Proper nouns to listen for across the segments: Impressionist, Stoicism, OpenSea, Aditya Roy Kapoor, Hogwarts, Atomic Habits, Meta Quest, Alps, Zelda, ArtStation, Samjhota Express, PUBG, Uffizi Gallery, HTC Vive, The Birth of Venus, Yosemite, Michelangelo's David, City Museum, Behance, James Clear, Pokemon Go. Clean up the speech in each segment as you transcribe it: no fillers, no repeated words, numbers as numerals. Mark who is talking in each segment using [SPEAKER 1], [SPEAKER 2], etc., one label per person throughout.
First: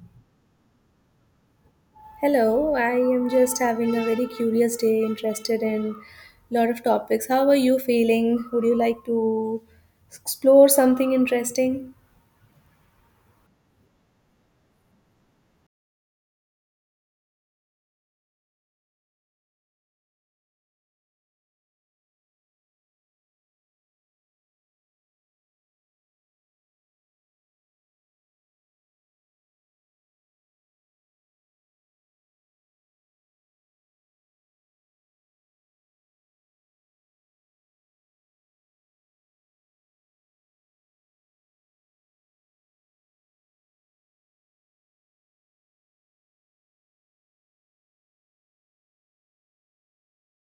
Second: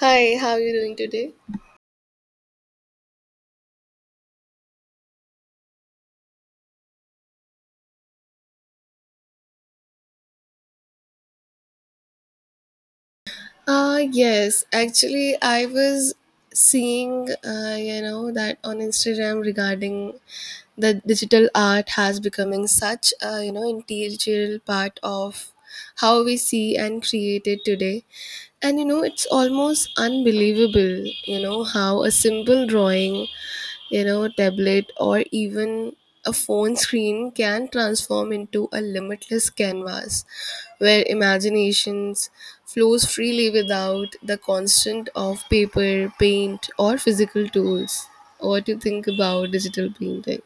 [SPEAKER 1] Hi, how are you doing today?
[SPEAKER 2] Hello, I am just having a very curious day, interested in lot of topics. How are you feeling? Would you like to explore something interesting?
[SPEAKER 1] Yes, actually, I was seeing, that on Instagram regarding the digital art has becoming such, integral part of how we see and create it today. It's almost unbelievable, how a simple drawing tablet or even a phone screen can transform into a limitless canvas where imaginations flows freely without the constant of paper paint or physical tools. What do you think about digital painting?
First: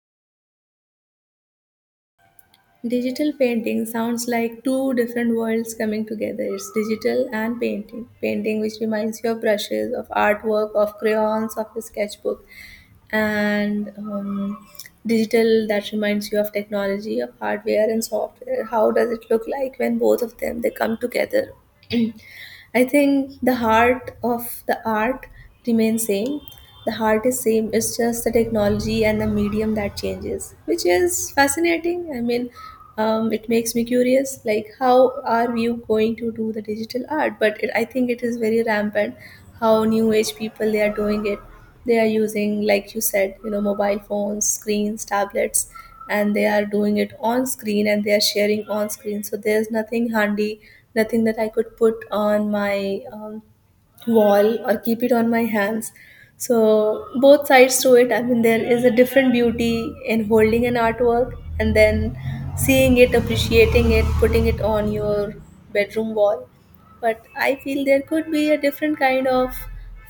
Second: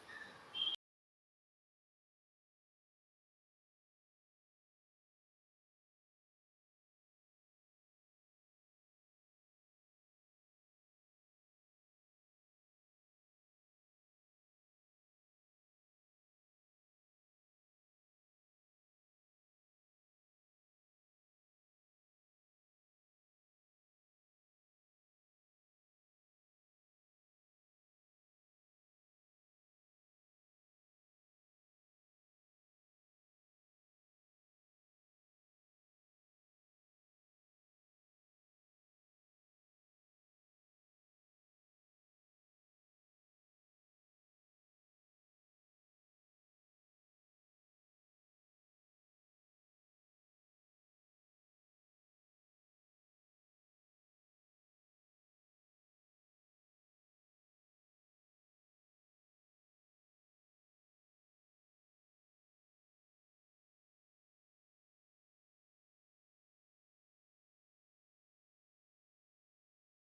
[SPEAKER 2] Digital painting sounds like two different worlds coming together. It's digital and painting. Painting, which reminds you of brushes, of artwork, of crayons, of a sketchbook, and digital that reminds you of technology, of hardware and software. How does it look like when both of them they come together? I think the heart of the art remains same, the heart is same. It's just the technology and the medium that changes, which is fascinating. I mean, it makes me curious like how are we going to do the digital art, but it, I think it is very rampant how new age people they are doing it. They are using, like you said, you know, mobile phones, screens, tablets, and they are doing it on screen and they are sharing on screen, so there's nothing handy, nothing that I could put on my wall or keep it on my hands. So, both sides to it, I mean, there is a different beauty in holding an artwork and then seeing it, appreciating it, putting it on your bedroom wall. But I feel there could be a different kind of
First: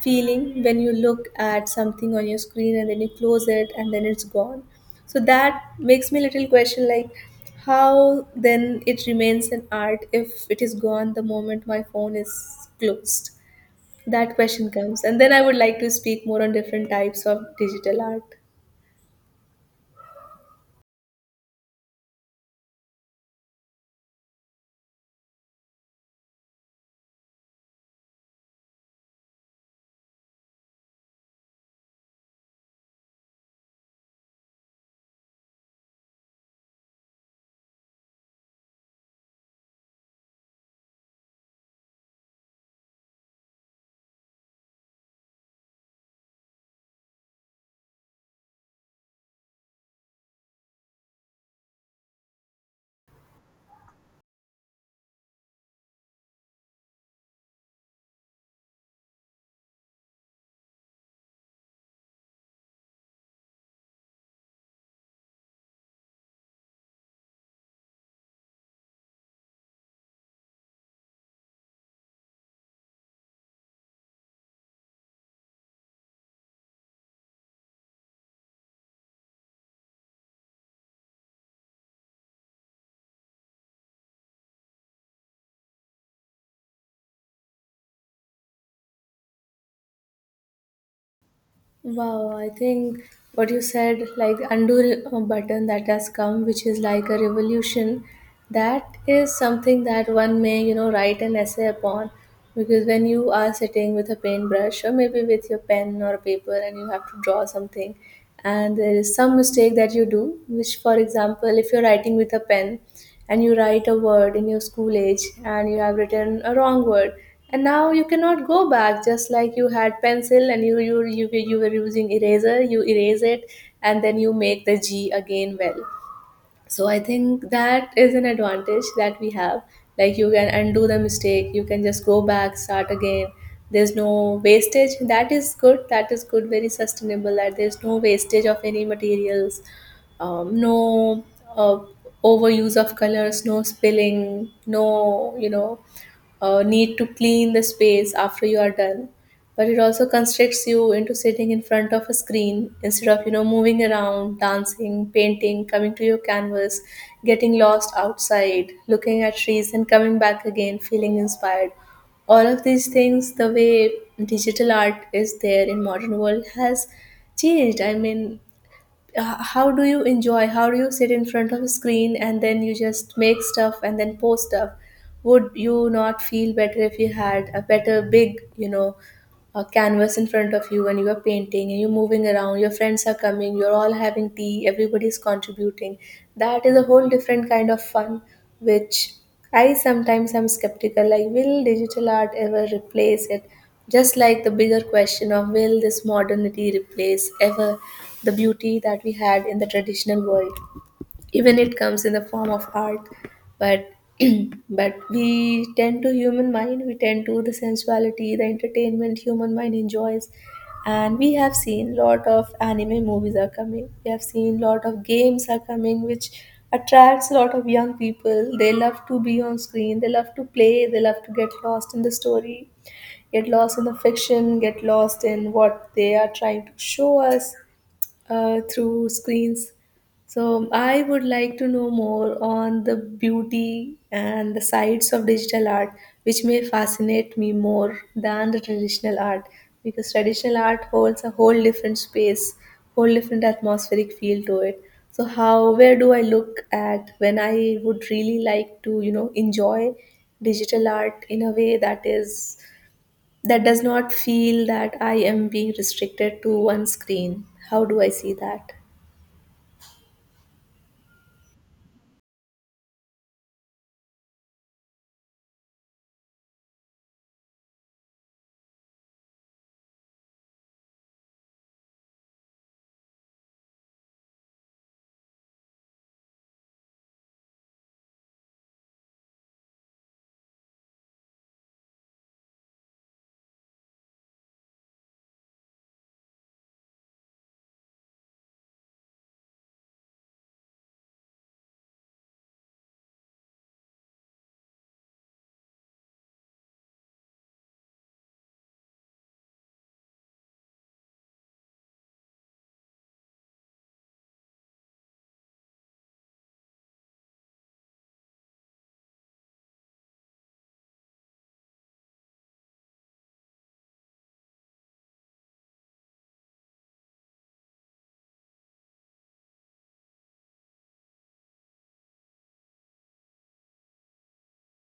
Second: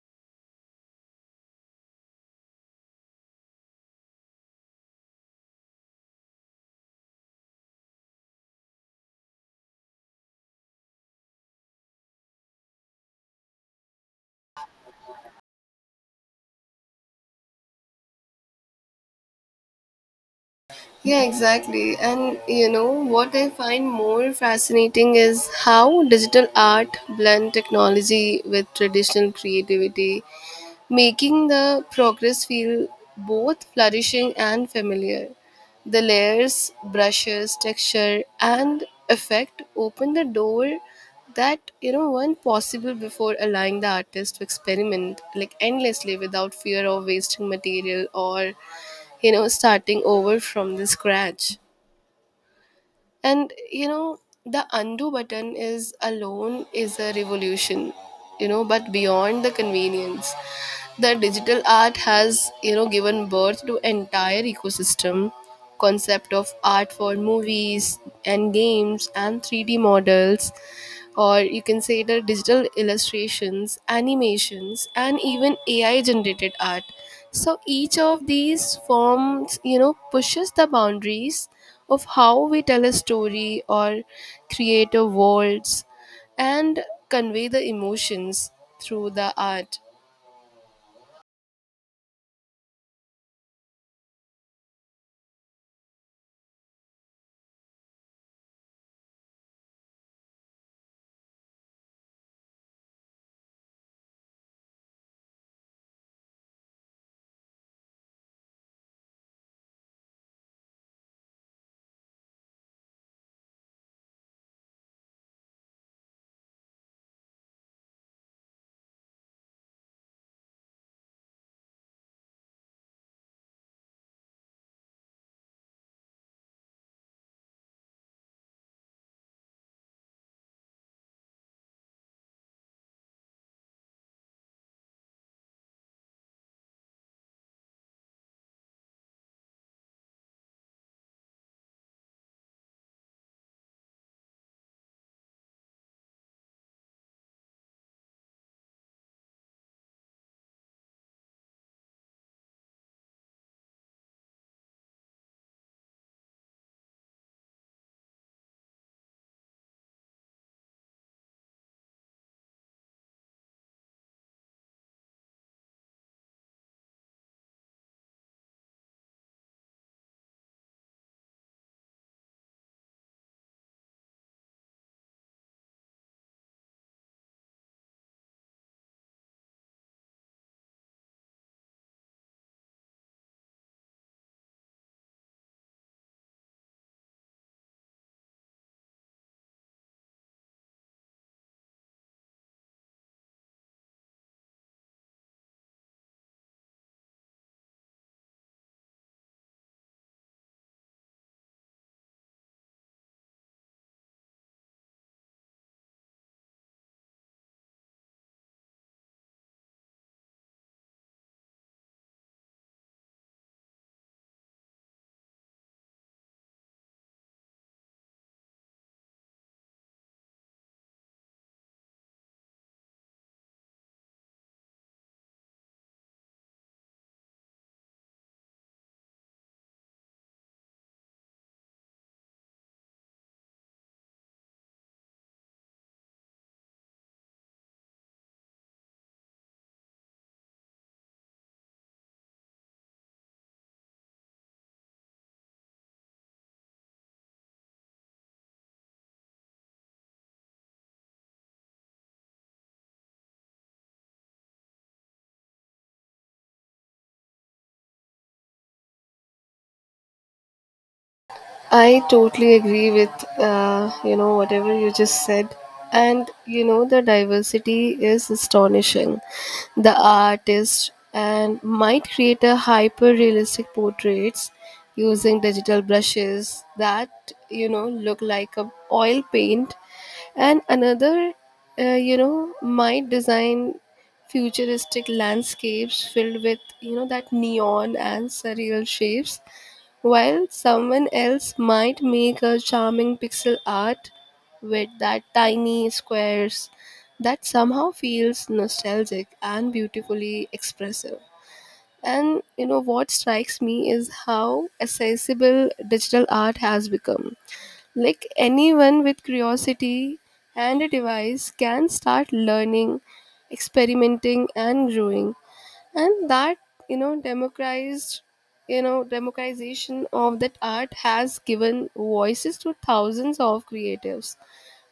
[SPEAKER 2] feeling when you look at something on your screen and then you close it and then it's gone. So, that makes me a little question like, how then it remains an art if it is gone the moment my phone is closed? That question comes, and then I would like to speak more on different types of digital art.
[SPEAKER 1] Yeah, exactly. And you know what I find more fascinating is how digital art blend technology with traditional creativity, making the progress feel both flourishing and familiar. The layers, brushes, texture, and effect open the door that weren't possible before, allowing the artist to experiment like endlessly without fear of wasting material or starting over from the scratch. And you know the undo button is alone is a revolution, you know, but beyond the convenience the digital art has given birth to entire ecosystem, concept of art for movies and games and 3d models, or you can say the digital illustrations, animations, and even ai generated art. So each of these forms pushes the boundaries of how we tell a story or create a worlds and convey the emotions through the art.
[SPEAKER 2] Wow, I think what you said, like undo button that has come, which is like a revolution, that is something that one may, you know, write an essay upon. Because when you are sitting with a paintbrush or maybe with your pen or paper and you have to draw something, and there is some mistake that you do, which, for example, if you're writing with a pen and you write a word in your school age and you have written a wrong word, and now you cannot go back. Just like you had pencil and you were using eraser, you erase it and then you make the g again. Well, so I think that is an advantage that we have. Like you can undo the mistake, you can just go back, start again. There's no wastage. That is good, that is good, very sustainable, that there's no wastage of any materials, no uh, overuse of colors, no spilling, no, you know, need to clean the space after you are done. But it also constricts you into sitting in front of a screen instead of, you know, moving around, dancing, painting, coming to your canvas, getting lost outside, looking at trees and coming back again feeling inspired. All of these things, the way digital art is there in modern world has changed. I mean, how do you enjoy, how do you sit in front of a screen and then you just make stuff and then post stuff? Would you not feel better if you had a better big, you know, a canvas in front of you and you are painting and you're moving around, your friends are coming, you're all having tea, everybody's contributing? That is a whole different kind of fun, which I sometimes am skeptical like, will digital art ever replace it? Just like the bigger question of, will this modernity replace ever the beauty that we had in the traditional world, even it comes in the form of art? But but we tend to, human mind, we tend to the sensuality, the entertainment human mind enjoys. And we have seen lot of anime movies are coming, we have seen lot of games are coming, which attracts a lot of young people. They love to be on screen, they love to play, they love to get lost in the story, get lost in the fiction, get lost in what they are trying to show us through screens. So I would like to know more on the beauty and the sides of digital art, which may fascinate me more than the traditional art, because traditional art holds a whole different space, whole different atmospheric feel to it. So how, where do I look at when I would really like to, you know, enjoy digital art in a way that is that does not feel that I am being restricted to one screen. How do I see that?
[SPEAKER 1] I totally agree with whatever you just said, and you know the diversity is astonishing. The artist and might create a hyper realistic portraits using digital brushes that look like a oil paint, and another uh, might design futuristic landscapes filled with that neon and surreal shapes, while someone else might make a charming pixel art with that tiny squares that somehow feels nostalgic and beautifully expressive. And you know what strikes me is how accessible digital art has become. Like anyone with curiosity and a device can start learning, experimenting, and growing, and that you know democratized you know democratization of that art has given voices to thousands of creatives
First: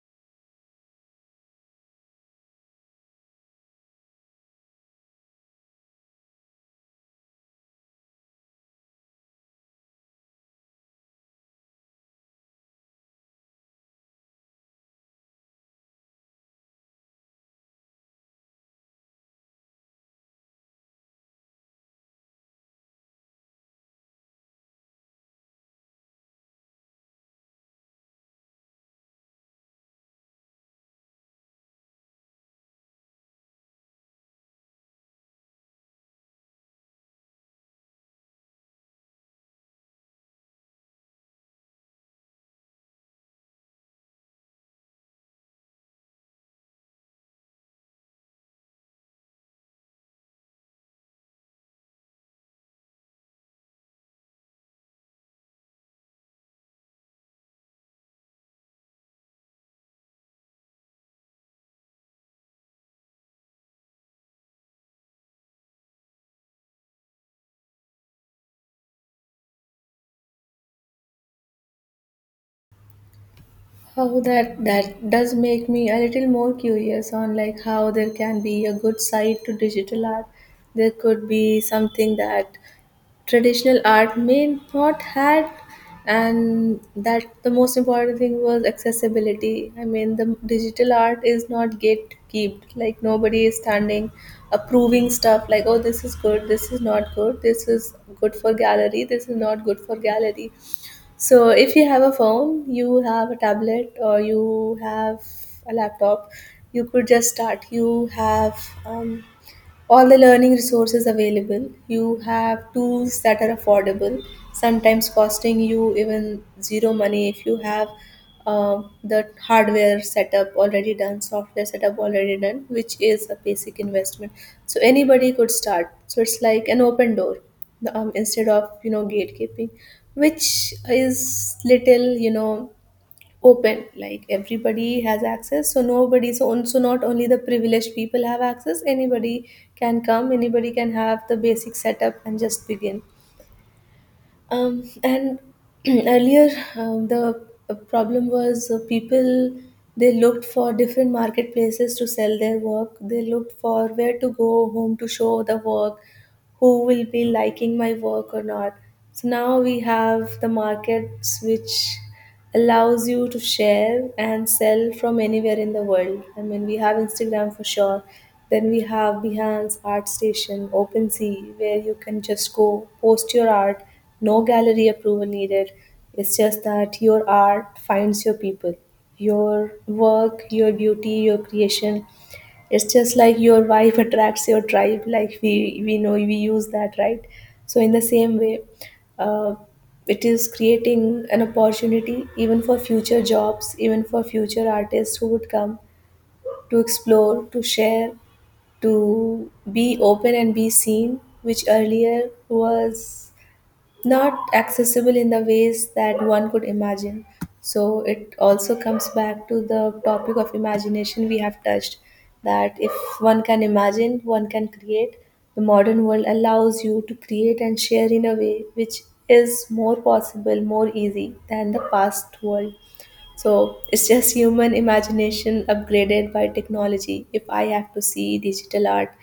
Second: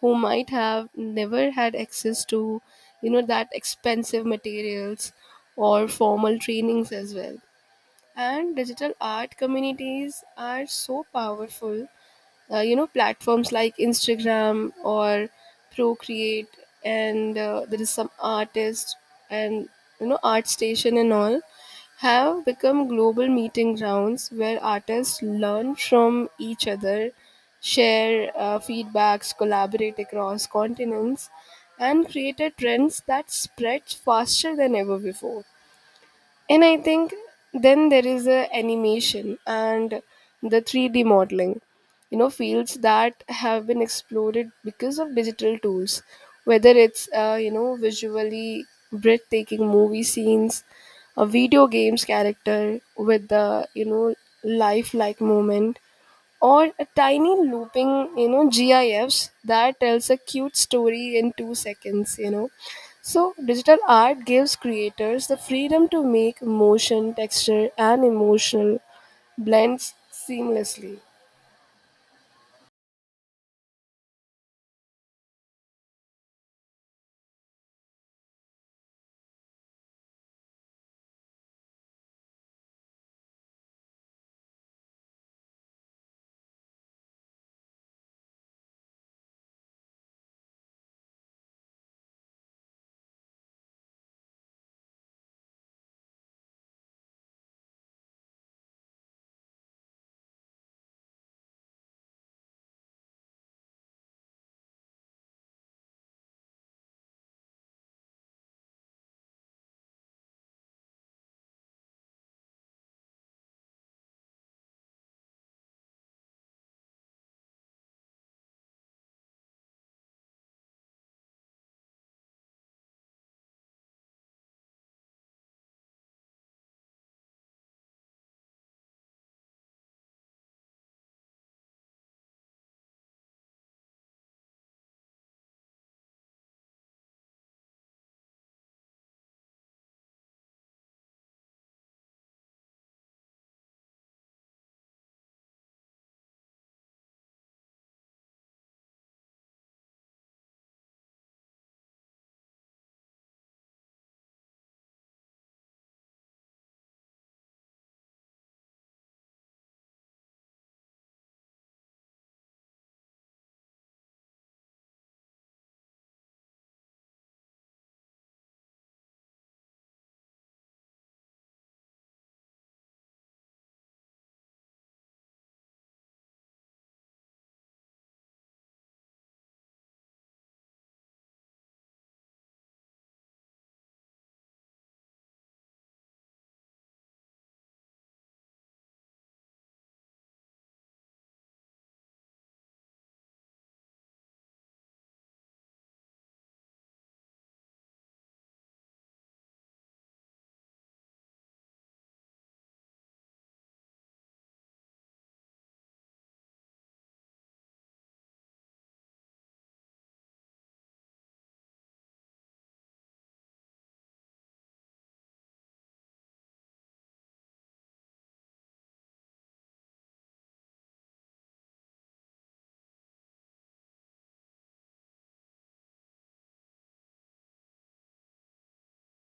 [SPEAKER 1] who might have never had access to that expensive materials or formal trainings as well. And digital art communities are so powerful. Platforms like Instagram or Procreate and there is some artist and Art Station and all have become global meeting grounds where artists learn from each other, share feedbacks, collaborate across continents, and create a trends that spread faster than ever before. And I think then there is a animation and the 3D modeling, you know, fields that have been exploded because of digital tools, whether it's, visually breathtaking movie scenes, a video game's character with the, you know, lifelike moment, or a tiny looping gifs that tells a cute story in 2 seconds, you know. So digital art gives creators the freedom to make motion texture and emotional blends seamlessly.
[SPEAKER 2] How that that does make me a little more curious on like how there can be a good side to digital art. There could be something that traditional art may not had, and that the most important thing was accessibility. I mean, the digital art is not gatekept. Like nobody is standing approving stuff like, oh, this is good, this is not good, this is good for gallery, this is not good for gallery. So if you have a phone, you have a tablet, or you have a laptop, you could just start. You have um, all the learning resources available. You have tools that are affordable, sometimes costing you even zero money if you have the hardware setup already done, software setup already done, which is a basic investment. So anybody could start. So it's like an open door, instead of, you know, gatekeeping, which is little, you know, open, like everybody has access, so nobody, so on, so not only the privileged people have access, anybody can come, anybody can have the basic setup and just begin. And earlier, the problem was, people, they looked for different marketplaces to sell their work, they looked for where to go, whom to show the work, who will be liking my work or not. So now we have the markets which allows you to share and sell from anywhere in the world. I mean, we have Instagram for sure. Then we have Behance, ArtStation, OpenSea, where you can just go post your art. No gallery approval needed. It's just that your art finds your people, your work, your beauty, your creation. It's just like your wife attracts your tribe, like we know we use that, right? So in the same way, uh, it is creating an opportunity even for future jobs, even for future artists who would come to explore, to share, to be open and be seen, which earlier was not accessible in the ways that one could imagine. So it also comes back to the topic of imagination we have touched, that if one can imagine, one can create. The modern world allows you to create and share in a way which is more possible, more easy than the past world. So it's just human imagination upgraded by technology. If I have to see digital art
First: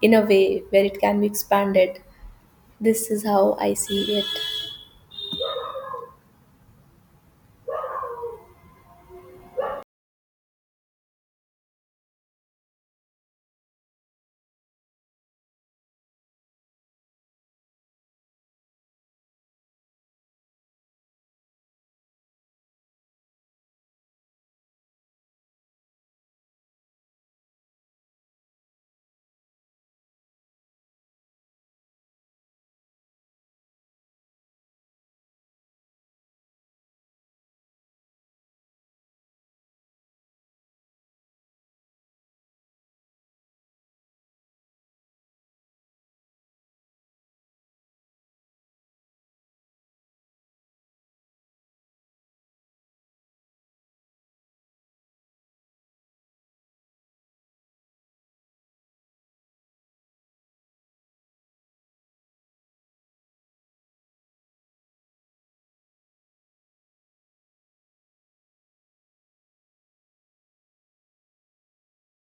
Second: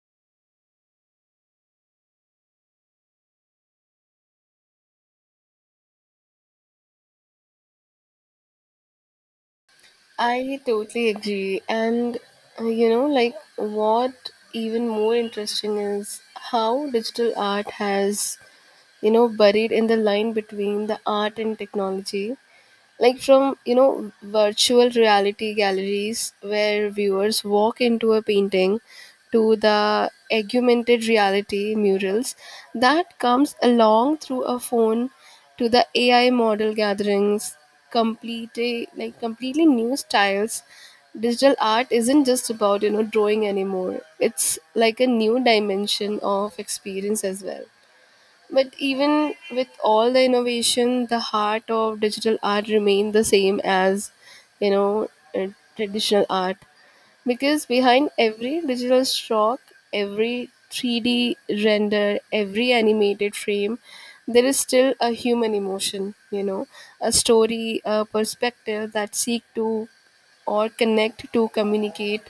[SPEAKER 2] in a way where it can be expanded, this is how I see it.
[SPEAKER 1] I totally agree. And like what even more interesting is how digital art has buried in the line between the art and technology, like from virtual reality galleries where viewers walk into a painting, to the augmented reality murals that comes along through a phone, to the ai model gatherings, completely new styles. Digital art isn't just about drawing anymore. It's like a new dimension of experience as well. But even with all the innovation, the heart of digital art remained the same as, you know, uh, traditional art. Because behind every digital stroke, every 3D render, every animated frame, there is still a human emotion, you know, a story, a perspective that seek to or connect to communicate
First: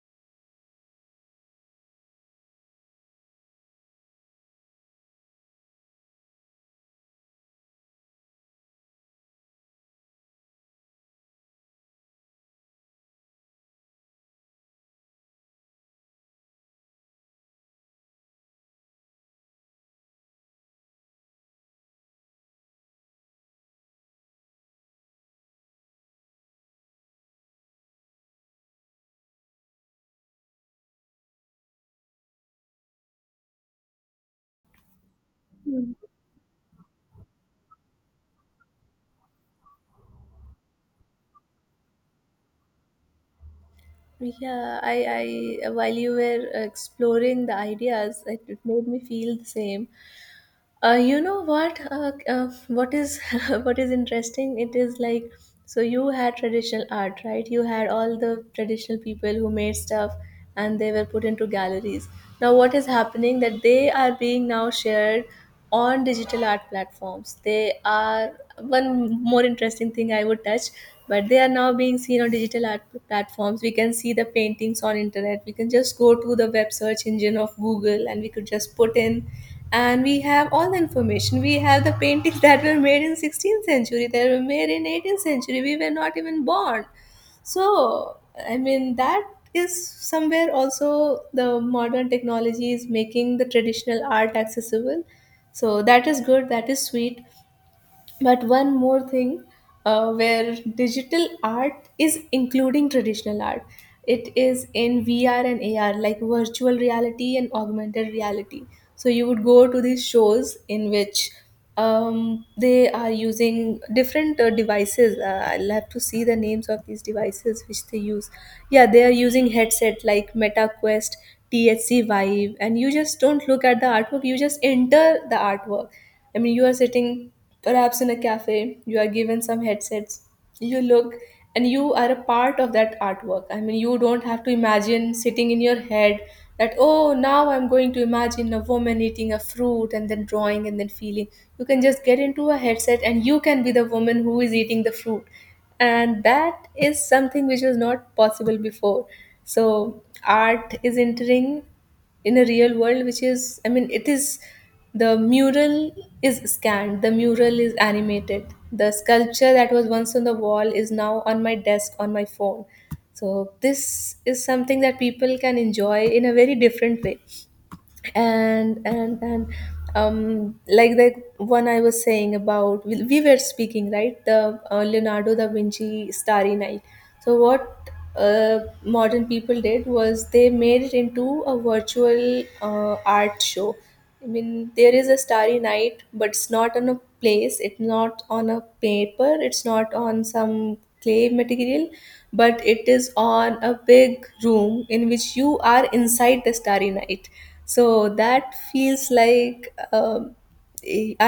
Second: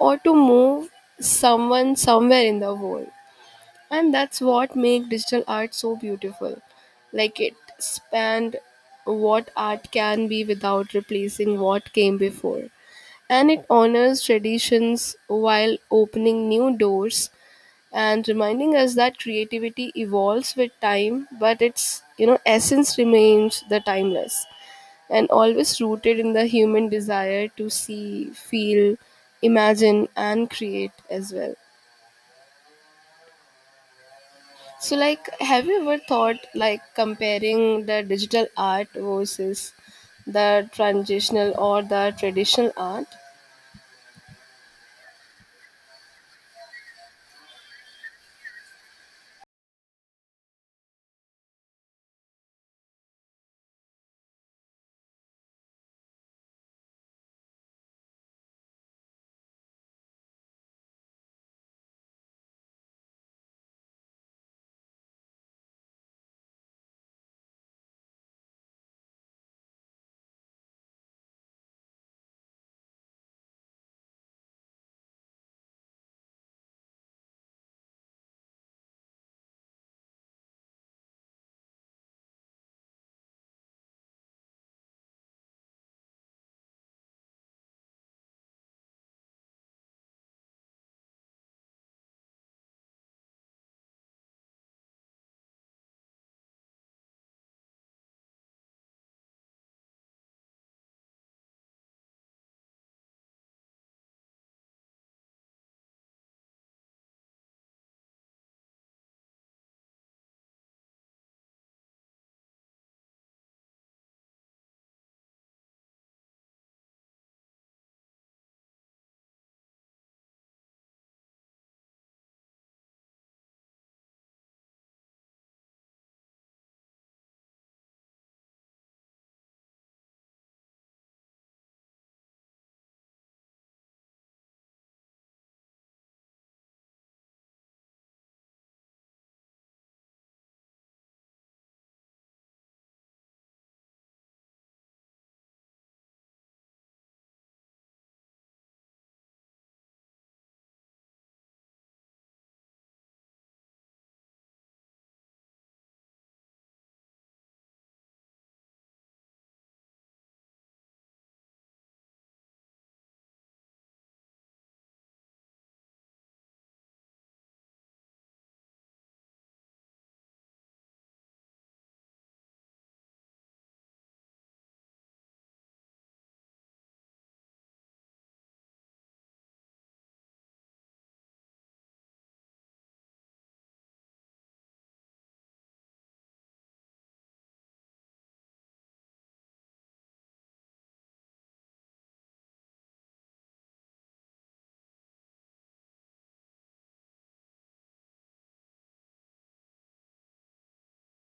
[SPEAKER 1] or to move someone somewhere in the world. And that's what make digital art so beautiful. Like it spanned what art can be without replacing what came before, and it honors traditions while opening new doors and reminding us that creativity evolves with time but its essence remains the timeless and always rooted in the human desire to see, feel, imagine, and create as well. So, like, have you ever thought like comparing the digital art versus the transitional or the traditional art?
[SPEAKER 2] Yeah, I while you were exploring the ideas, it made me feel the same. You know what? What is what is interesting? It is like, so you had traditional art, right? You had all the traditional people who made stuff, and they were put into galleries. Now, what is happening that they are being now shared on digital art platforms. They are one more interesting thing I would touch, but they are now being seen on digital art platforms. We can see the paintings on internet. We can just go to the web search engine of Google, and we could just put in, and we have all the information, we have the paintings that were made in 16th century, that were made in 18th century, we were not even born. So I mean that is somewhere also the modern technology is making the traditional art accessible. So that is good, that is sweet. But one more thing, where digital art is including traditional art, it is in VR and AR, like virtual reality and augmented reality. So you would go to these shows in which they are using different devices. I'll have to see the names of these devices which they use. Yeah, they are using headset like Meta Quest, THC Vive, and you just don't look at the artwork, you just enter the artwork. I mean, you are sitting perhaps in a cafe, you are given some headsets. You look and you are a part of that artwork. I mean, you don't have to imagine sitting in your head that, oh, now I'm going to imagine a woman eating a fruit and then drawing and then feeling. You can just get into a headset and you can be the woman who is eating the fruit. And that is something which was not possible before. So, art is entering in a real world, which is, I mean, it is... the mural is scanned, the mural is animated, the sculpture that was once on the wall is now on my desk, on my phone. So this is something that people can enjoy in a very different way. And like the one I was saying about, we were speaking, right? The Leonardo da Vinci Starry Night. So what modern people did was they made it into a virtual art show. I mean, there is a Starry Night, but it's not on a place, it's not on a paper, it's not on some clay material, but it is on a big room in which you are inside the Starry Night. So that feels like,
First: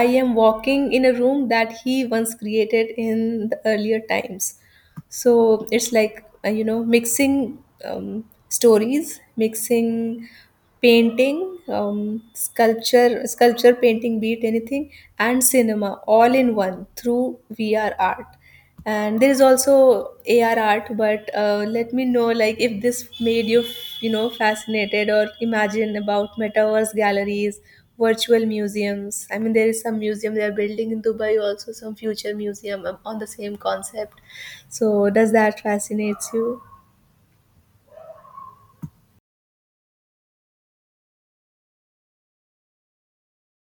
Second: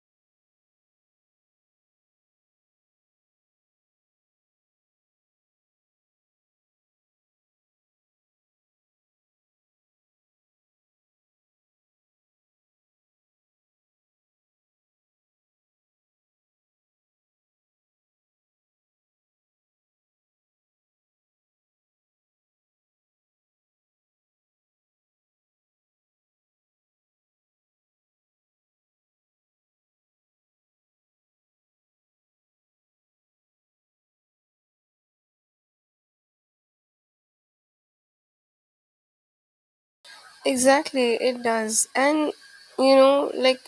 [SPEAKER 2] I am walking in a room that he once created in the earlier times. So it's like, you know, mixing, stories, mixing painting, sculpture, painting, be it anything, and cinema, all in one through VR art. And there is also AR art. But let me know, like, if this made you, you know, fascinated, or imagine about metaverse galleries, virtual museums. I mean, there is some museum they are building in Dubai also, some future museum on the same concept. So does that fascinates you?
[SPEAKER 1] Exactly, it does. And you know, like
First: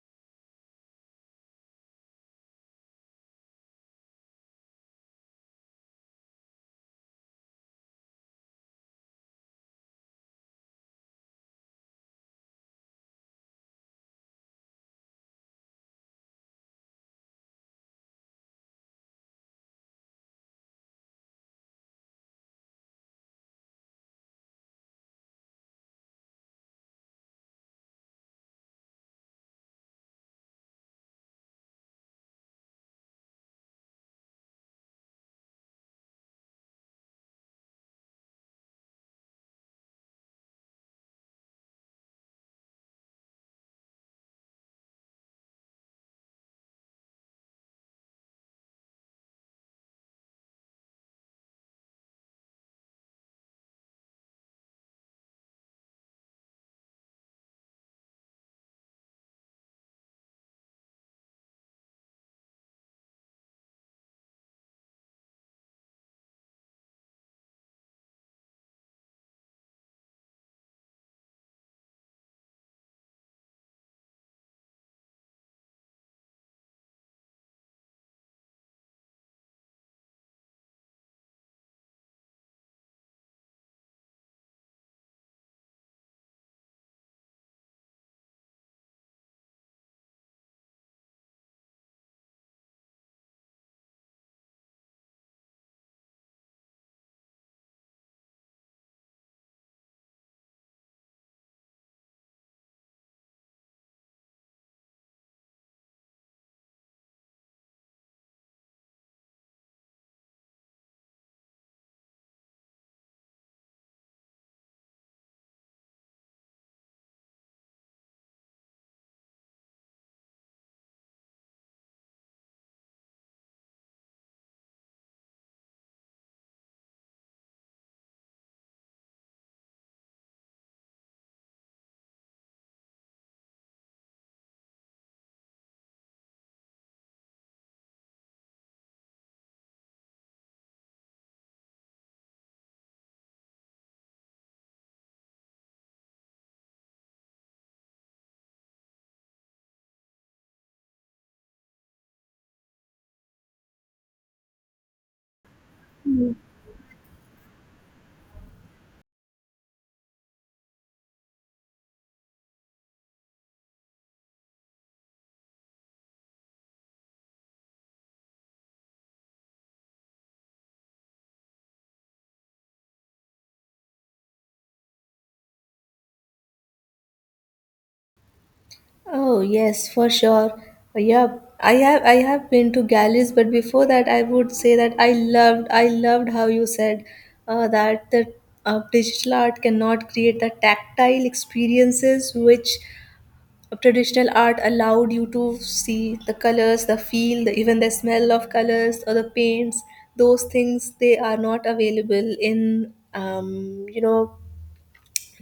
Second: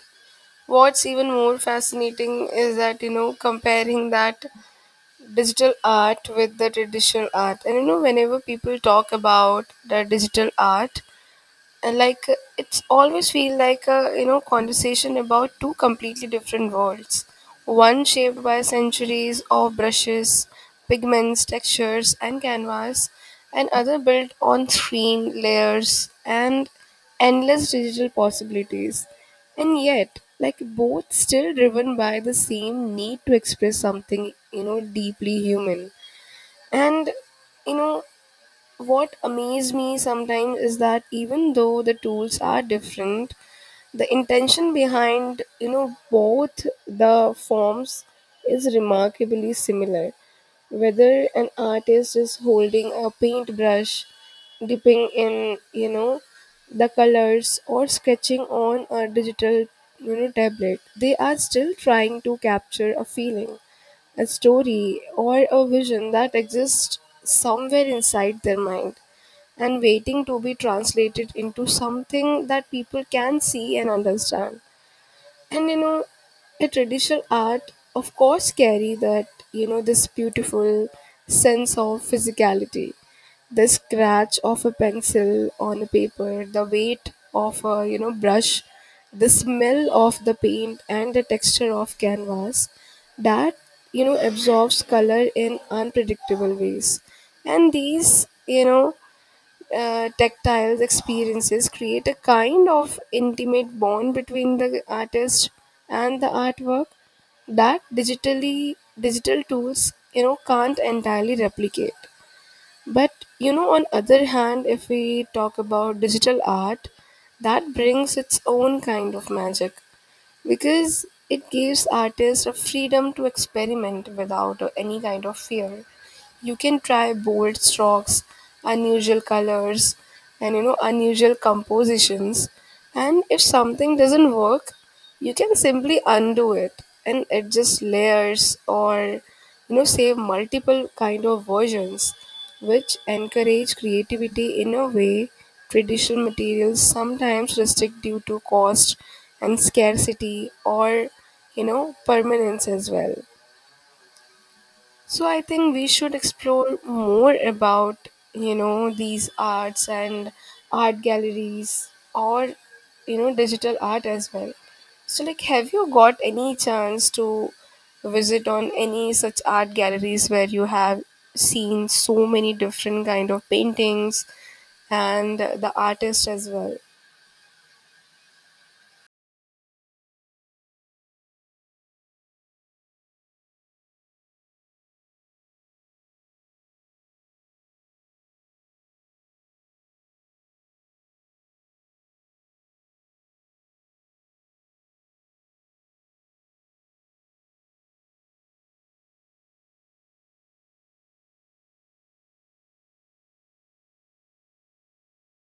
[SPEAKER 1] what's even more fascinating is that you know, comparing that digital art with the traditional art. And you know, whenever people talk about the digital art, and like it's always feel like a conversation about two completely different worlds, one shaped by centuries of brushes, pigments, textures, and canvas, and other built on screen layers and endless digital possibilities. And yet like both still driven by the same need to express something deeply human. And you know what amazes me sometimes is that even though the tools are different, the intention behind both the forms is remarkably similar. Whether an artist is holding a paintbrush, dipping in the colors, or sketching on a digital tablet, they are still trying to capture a feeling, a story, or a vision that exists somewhere inside their mind and waiting to be translated into something that people can see and understand. And you know a traditional art of course carry that this beautiful sense of physicality, the scratch of a pencil on a paper, the weight of a brush, the smell of the paint, and the texture of canvas that absorbs color in unpredictable ways. And these tactile experiences create a kind of intimate bond between the artist and the artwork that digital tools can't entirely replicate. But you know, on other hand, if we talk about digital art, that brings its own kind of magic because it gives artists a freedom to experiment without any kind of fear. You can try bold strokes, unusual colors, and you know, unusual compositions. And if something doesn't work, you can simply undo it and adjust layers or save multiple kind of versions, which encourage creativity in a way traditional materials sometimes restrict due to cost and scarcity or permanence as well. So I think we should explore more about, you know, these arts and art galleries or, you know, digital art as well. So like have you got any chance to visit on any such art galleries where you have seen so many different kind of paintings and the artist as well?
[SPEAKER 2] Oh yes, for sure. Yeah, I have been to galleys, but before that, I would say that I loved how you said that the digital art cannot create the tactile experiences which traditional art allowed you to see the colors, the feel, the, even the smell of colors or the paints. Those things, they are not available in, you know,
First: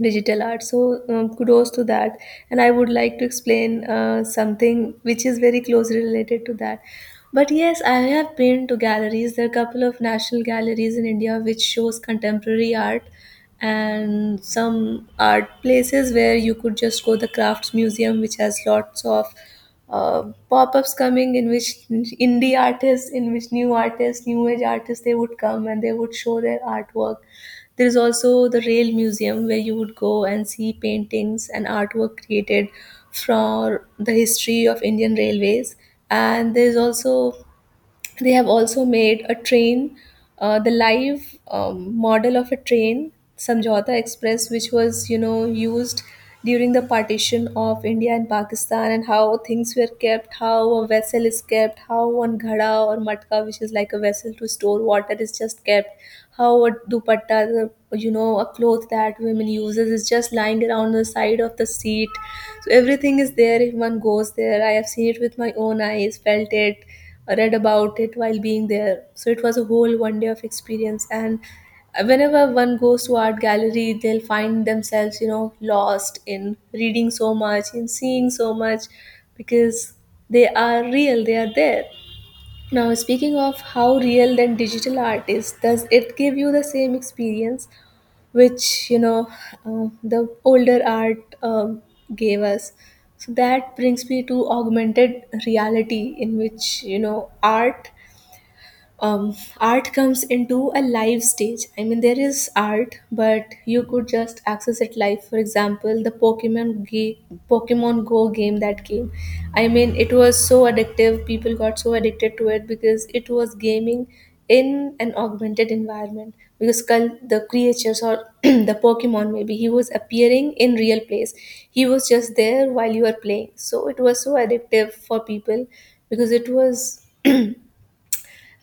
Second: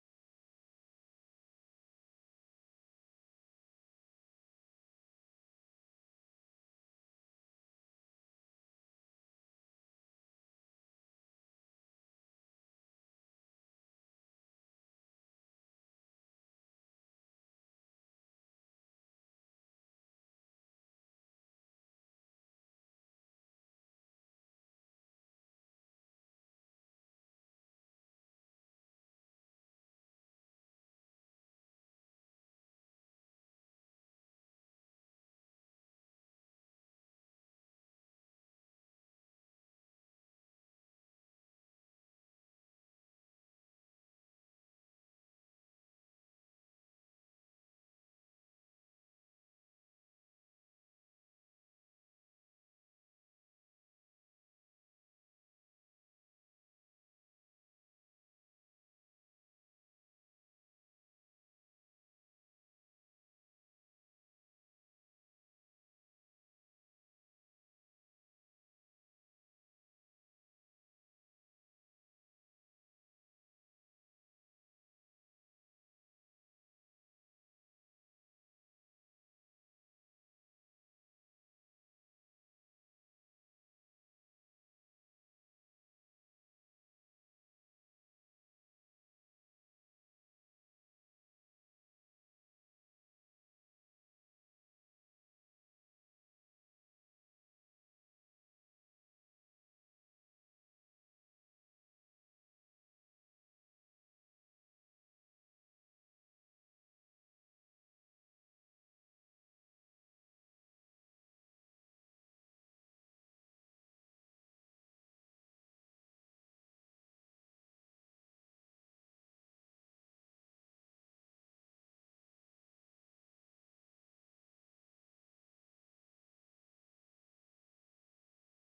[SPEAKER 2] digital art. So, kudos to that. And I would like to explain something which is very closely related to that. But yes, I have been to galleries. There are a couple of national galleries in India which shows contemporary art, and some art places where you could just go, the Crafts Museum, which has lots of pop-ups coming in, which indie artists, in which new artists, new age artists, they would come and they would show their artwork. There is also the Rail Museum, where you would go and see paintings and artwork created for the history of Indian railways. And there is also, they have also made a train, the live model of a train, Samjhota Express, which was, you know, used during the partition of India and Pakistan, and how things were kept, how a vessel is kept, how one ghada or matka, which is like a vessel to store water, is just kept, how a dupatta, the, you know, a cloth that women uses, is just lying around the side of the seat. So everything is there if one goes there. I have seen it with my own eyes, felt it, read about it while being there. So it was a whole one day of experience. And whenever one goes to art gallery, they'll find themselves, you know, lost in reading so much, in seeing so much, because they are real, they are there. Now, speaking of how real then digital art is, does it give you the same experience which, you know, the older art gave us? So that brings me to augmented reality, in which, you know, art comes into a live stage. I mean, there is art, but you could just access it live. For example, the Pokemon game, Pokemon Go game that came. I mean, it was so addictive. People got so addicted to it because it was gaming in an augmented environment. Because the creatures or the Pokemon, maybe he was appearing in real place. He was just there while you were playing. So it was so addictive for people because it was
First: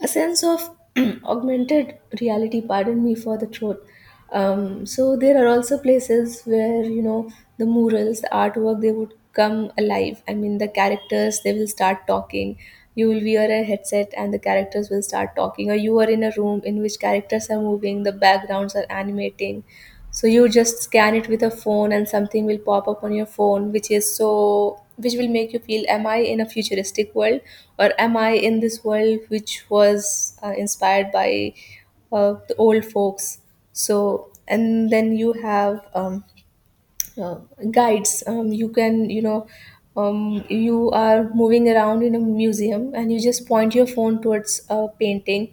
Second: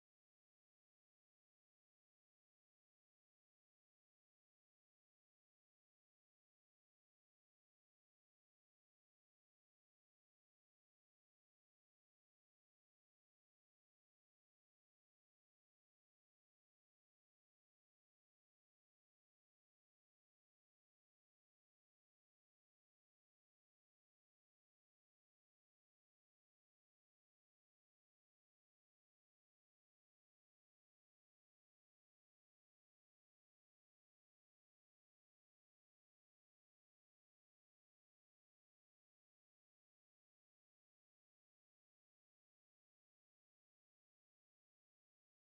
[SPEAKER 2] a sense of augmented reality. Pardon me for the throat. So there are also places where, you know, the murals, the artwork, they would come alive. I mean, the characters, they will start talking. You will wear a headset and the characters will start talking. Or you are in a room in which characters are moving, the backgrounds are animating. So you just scan it with a phone and something will pop up on your phone, which is so, which will make you feel, am I in a futuristic world, or am I in this world which was inspired by the old folks? So and then you have uh, guides. You can, you know, you are moving around in a museum and you just point your phone towards a painting,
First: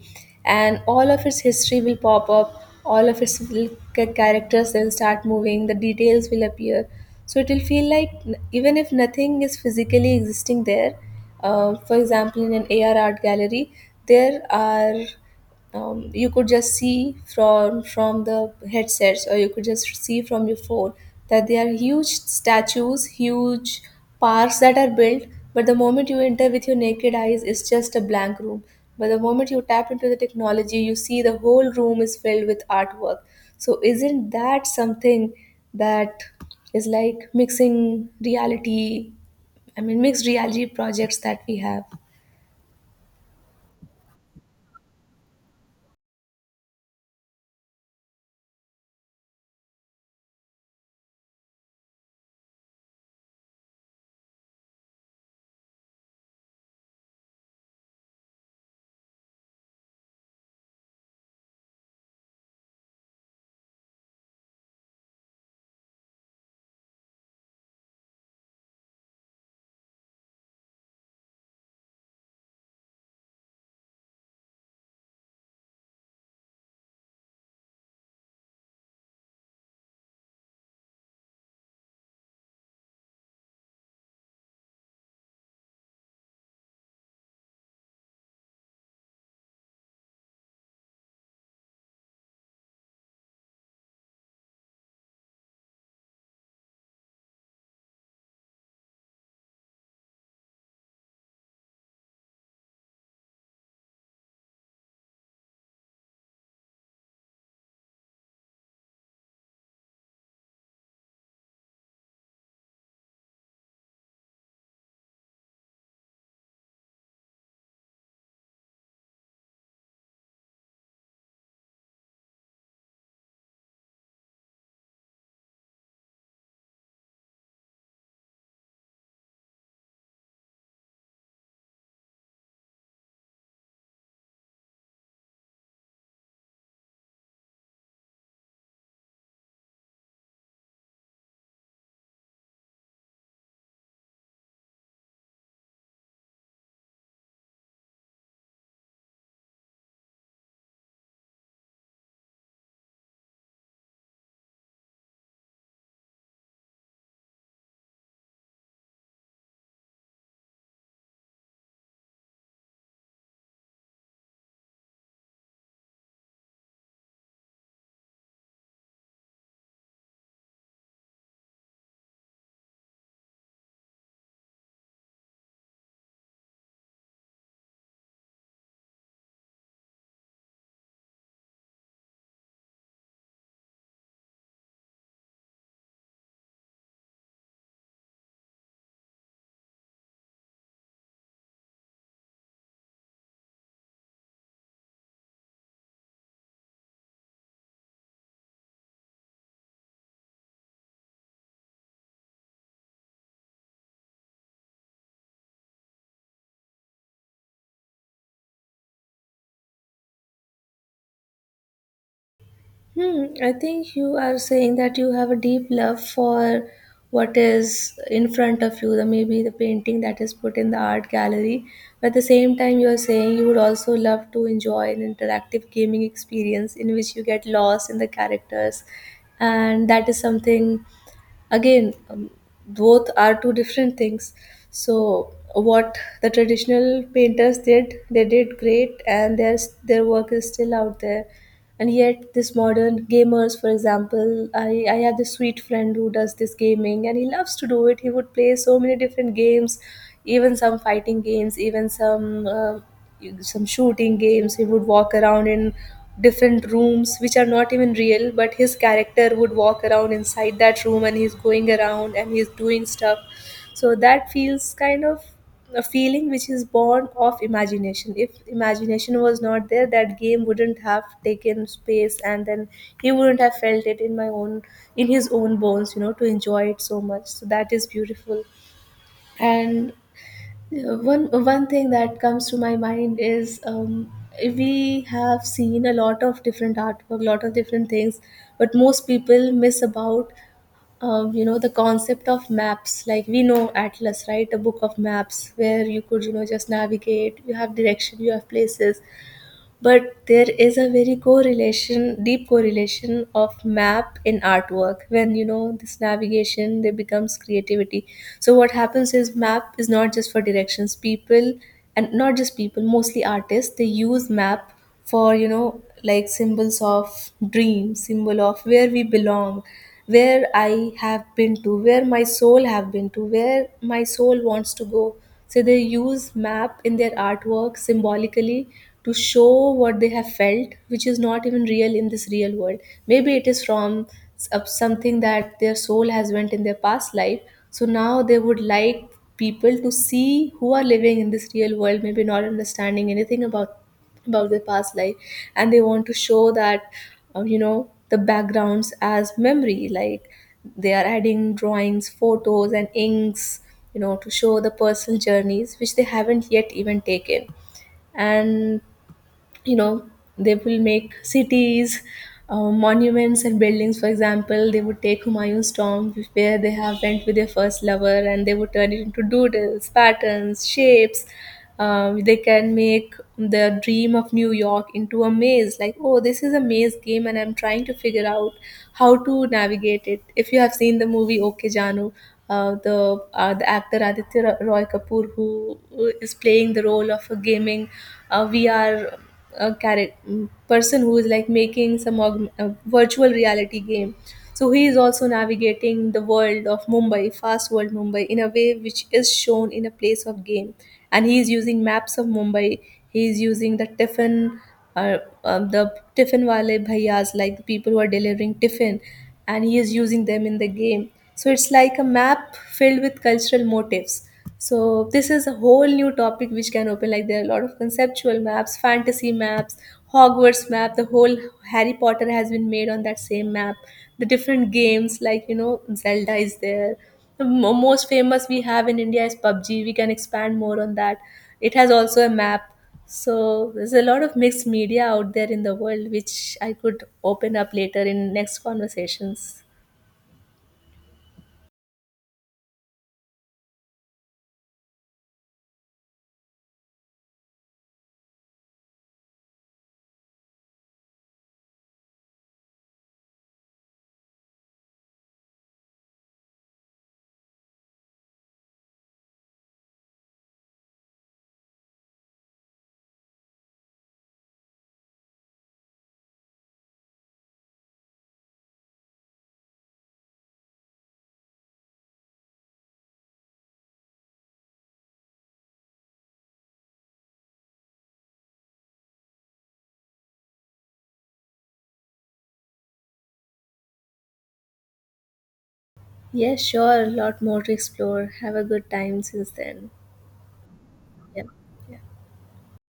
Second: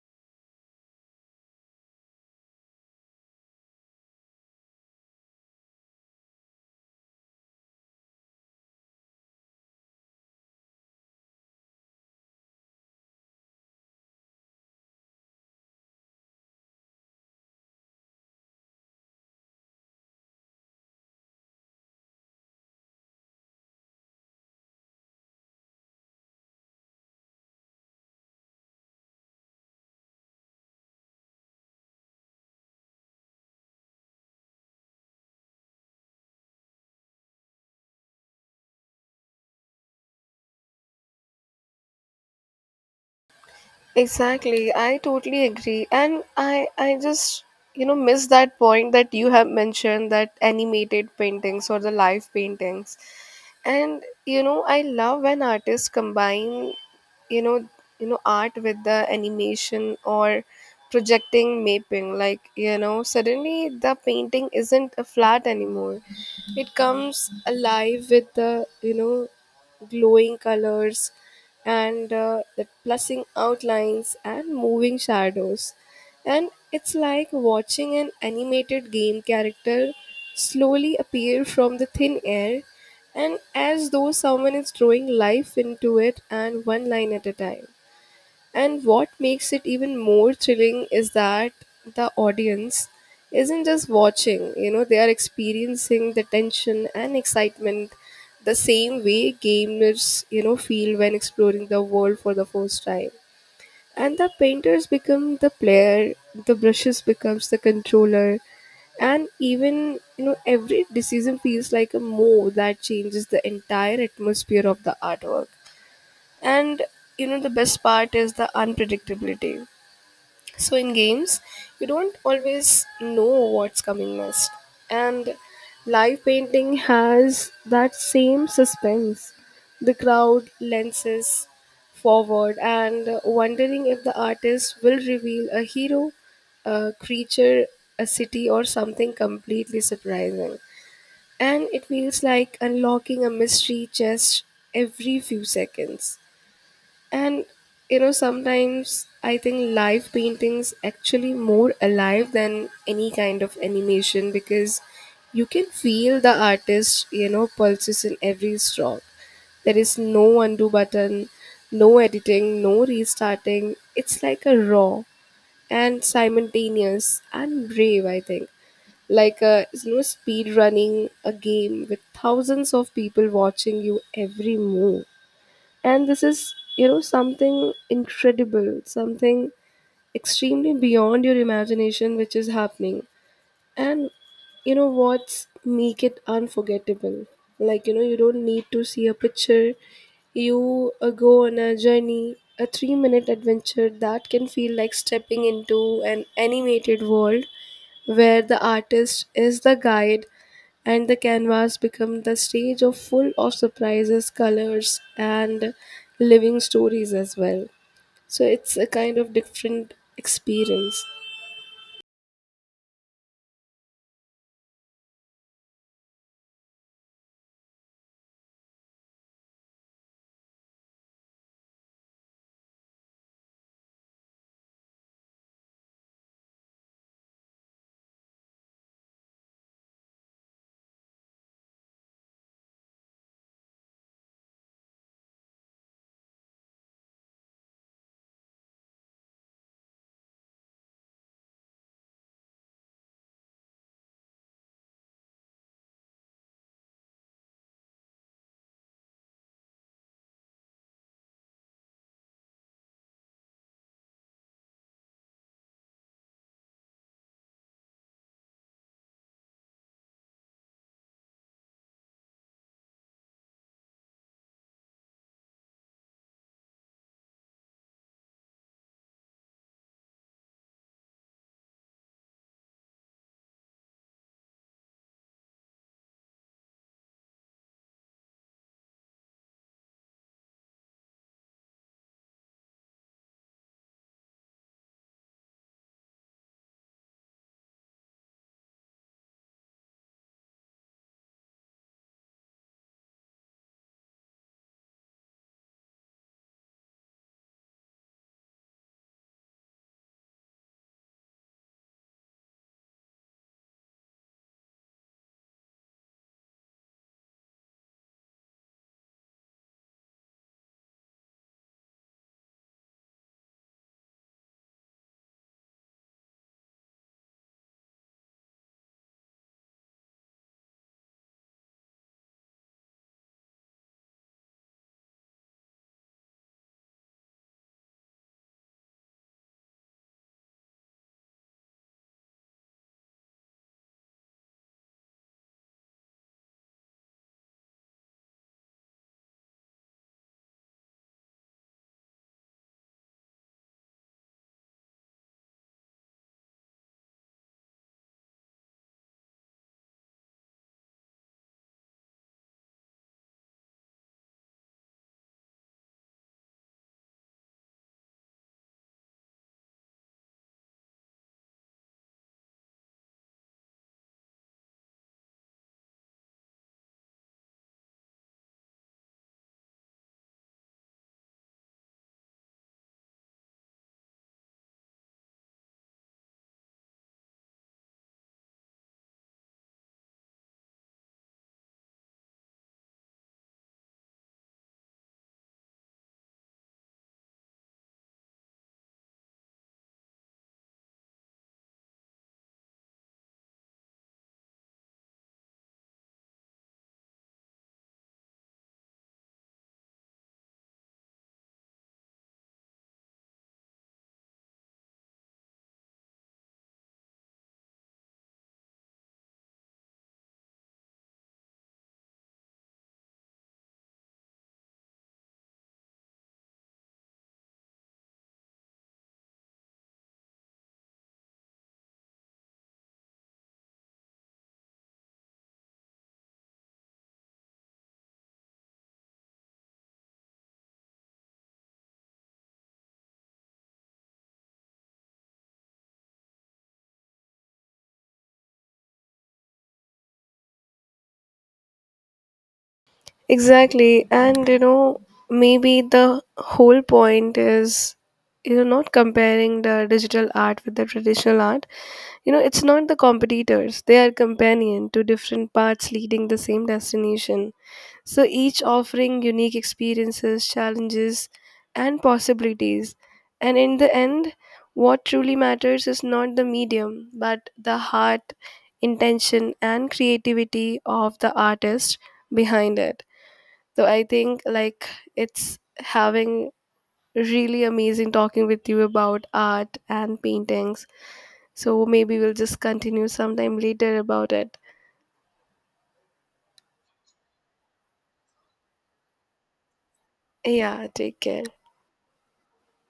[SPEAKER 2] and all of its history will pop up, all of its little characters will start moving, the details will appear. So it will feel like, even if nothing is physically existing there. For example, in an AR art gallery, there are, you could just see from the headsets, or you could just see from your phone that there are huge statues, huge parks that are built. But the moment you enter with your naked eyes, it's just a blank room. But the moment you tap into the technology, you see the whole room is filled with artwork. So isn't that something that is like mixing reality? I mean, mixed reality projects that we have.
[SPEAKER 1] Exactly. I totally agree. And I just, you know, miss that point that you have mentioned that animated paintings or the live paintings. And you know, I love when artists combine you know art with the animation or projecting mapping, like suddenly the painting isn't a flat anymore. It comes alive with the glowing colors and the plussing outlines and moving shadows, and it's like watching an animated game character slowly appear from the thin air, and as though someone is throwing life into it and one line at a time. And what makes it even more thrilling is that the audience isn't just watching, you know, they are experiencing the tension and excitement the same way gamers, you know, feel when exploring the world for the first time. And the painters become the player, the brushes becomes the controller, and even you know every decision feels like a move that changes the entire atmosphere of the artwork. And you know the best part is the unpredictability. So in games, you don't always know what's coming next. And live painting has that same suspense. The crowd lenses forward and wondering if the artist will reveal a hero, a creature, a city, or something completely surprising. And it feels like unlocking a mystery chest every few seconds. And you know, sometimes I think live paintings actually more alive than any kind of animation because you can feel the artist, you know, pulses in every stroke. There is no undo button, no editing, no restarting. It's like a raw and simultaneous and brave, I think. Like a you know, speed running a game with thousands of people watching you every move. And this is you know something incredible, something extremely beyond your imagination which is happening. And you know what's make it unforgettable, like you know you don't need to see a picture. You go on a journey, a 3-minute minute adventure that can feel like stepping into an animated world where the artist is the guide and the canvas becomes the stage of full of surprises, colors, and living stories as well. So it's a kind of different experience.
[SPEAKER 2] Hmm, I think you are saying that you have a deep love for what is in front of you, the, maybe the painting that is put in the art gallery. But at the same time, you are saying you would also love to enjoy an interactive gaming experience in which you get lost in the characters, and that is something again. Both are two different things. So what the traditional painters did, they did great, and their work is still out there. And yet this modern gamers, for example, I have this sweet friend who does this gaming and he loves to do it. He would play so many different games, even some fighting games, even some shooting games. He would walk around in different rooms which are not even real, but his character would walk around inside that room, and he's going around and he's doing stuff. So that feels kind of a feeling which is born of imagination. If imagination was not there, that game wouldn't have taken space. And then he wouldn't have felt it in his own bones, you know, to enjoy it so much. So that is beautiful. And one thing that comes to my mind is, we have seen a lot of different artwork, lot of different things, but most people miss about, you know, the concept of maps. Like we know atlas, right? A book of maps where you could, you know, just navigate, you have direction, you have places. But there is a very correlation, deep correlation of map in artwork. When you know, this navigation there becomes creativity. So what happens is, map is not just for directions, people, and not just people, mostly artists, they use map for, you know, like symbols of dream, symbol of where we belong, where I have been to, where my soul have been to, where my soul wants to go. So they use map in their artwork symbolically, to show what they have felt, which is not even real in this real world. Maybe it is from of something that their soul has went in their past life. So now they would like people to see who are living in this real world, maybe not understanding anything about their past life, and they want to show that, you know, the backgrounds as memory, like they are adding drawings, photos and inks, you know, to show the personal journeys which they haven't yet even taken. And, you know, they will make cities, monuments and buildings. For example, they would take Humayun's Tomb, where they have went with their first lover, and they would turn it into doodles, patterns, shapes. They can make the dream of New York into a maze. Like, oh, this is a maze game and I'm trying to figure out how to navigate it. If you have seen the movie Okay Janu, the actor Aditya Roy Kapoor, who is playing the role of a gaming, VR, a character person who is like making some a virtual reality game. So he is also navigating the world of Mumbai, fast world Mumbai, in a way which is shown in a place of game. And he is using maps of Mumbai. He is using the tiffin, uh, the tiffin wale bhaiyas, like the people who are delivering tiffin, and he is using them in the game. So it's like a map filled with cultural motifs. So this is a whole new topic which can open, like there are a lot of conceptual maps, fantasy maps, Hogwarts map. The whole Harry Potter has been made on that same map. The different games, like, you know, Zelda is there. The most famous we have in India is PUBG. We can expand more on that. It has also a map. So there's a lot of mixed media out there in the world which I could open up later in next conversations.
[SPEAKER 1] Exactly. And you know, maybe the whole point is you know not comparing the digital art with the traditional art. You know, it's not the competitors. They are companion to different paths leading the same destination. So each offering unique experiences, challenges, and possibilities. And in the end, what truly matters is not the medium, but the heart, intention, and creativity of the artist behind it. So I think like it's having really amazing talking with you about art and paintings. So maybe we'll just continue sometime later about it.
[SPEAKER 2] Yeah, sure, a lot more to explore. Have a good time since then.
[SPEAKER 1] Yeah, take care.
[SPEAKER 2] Yep. Yeah.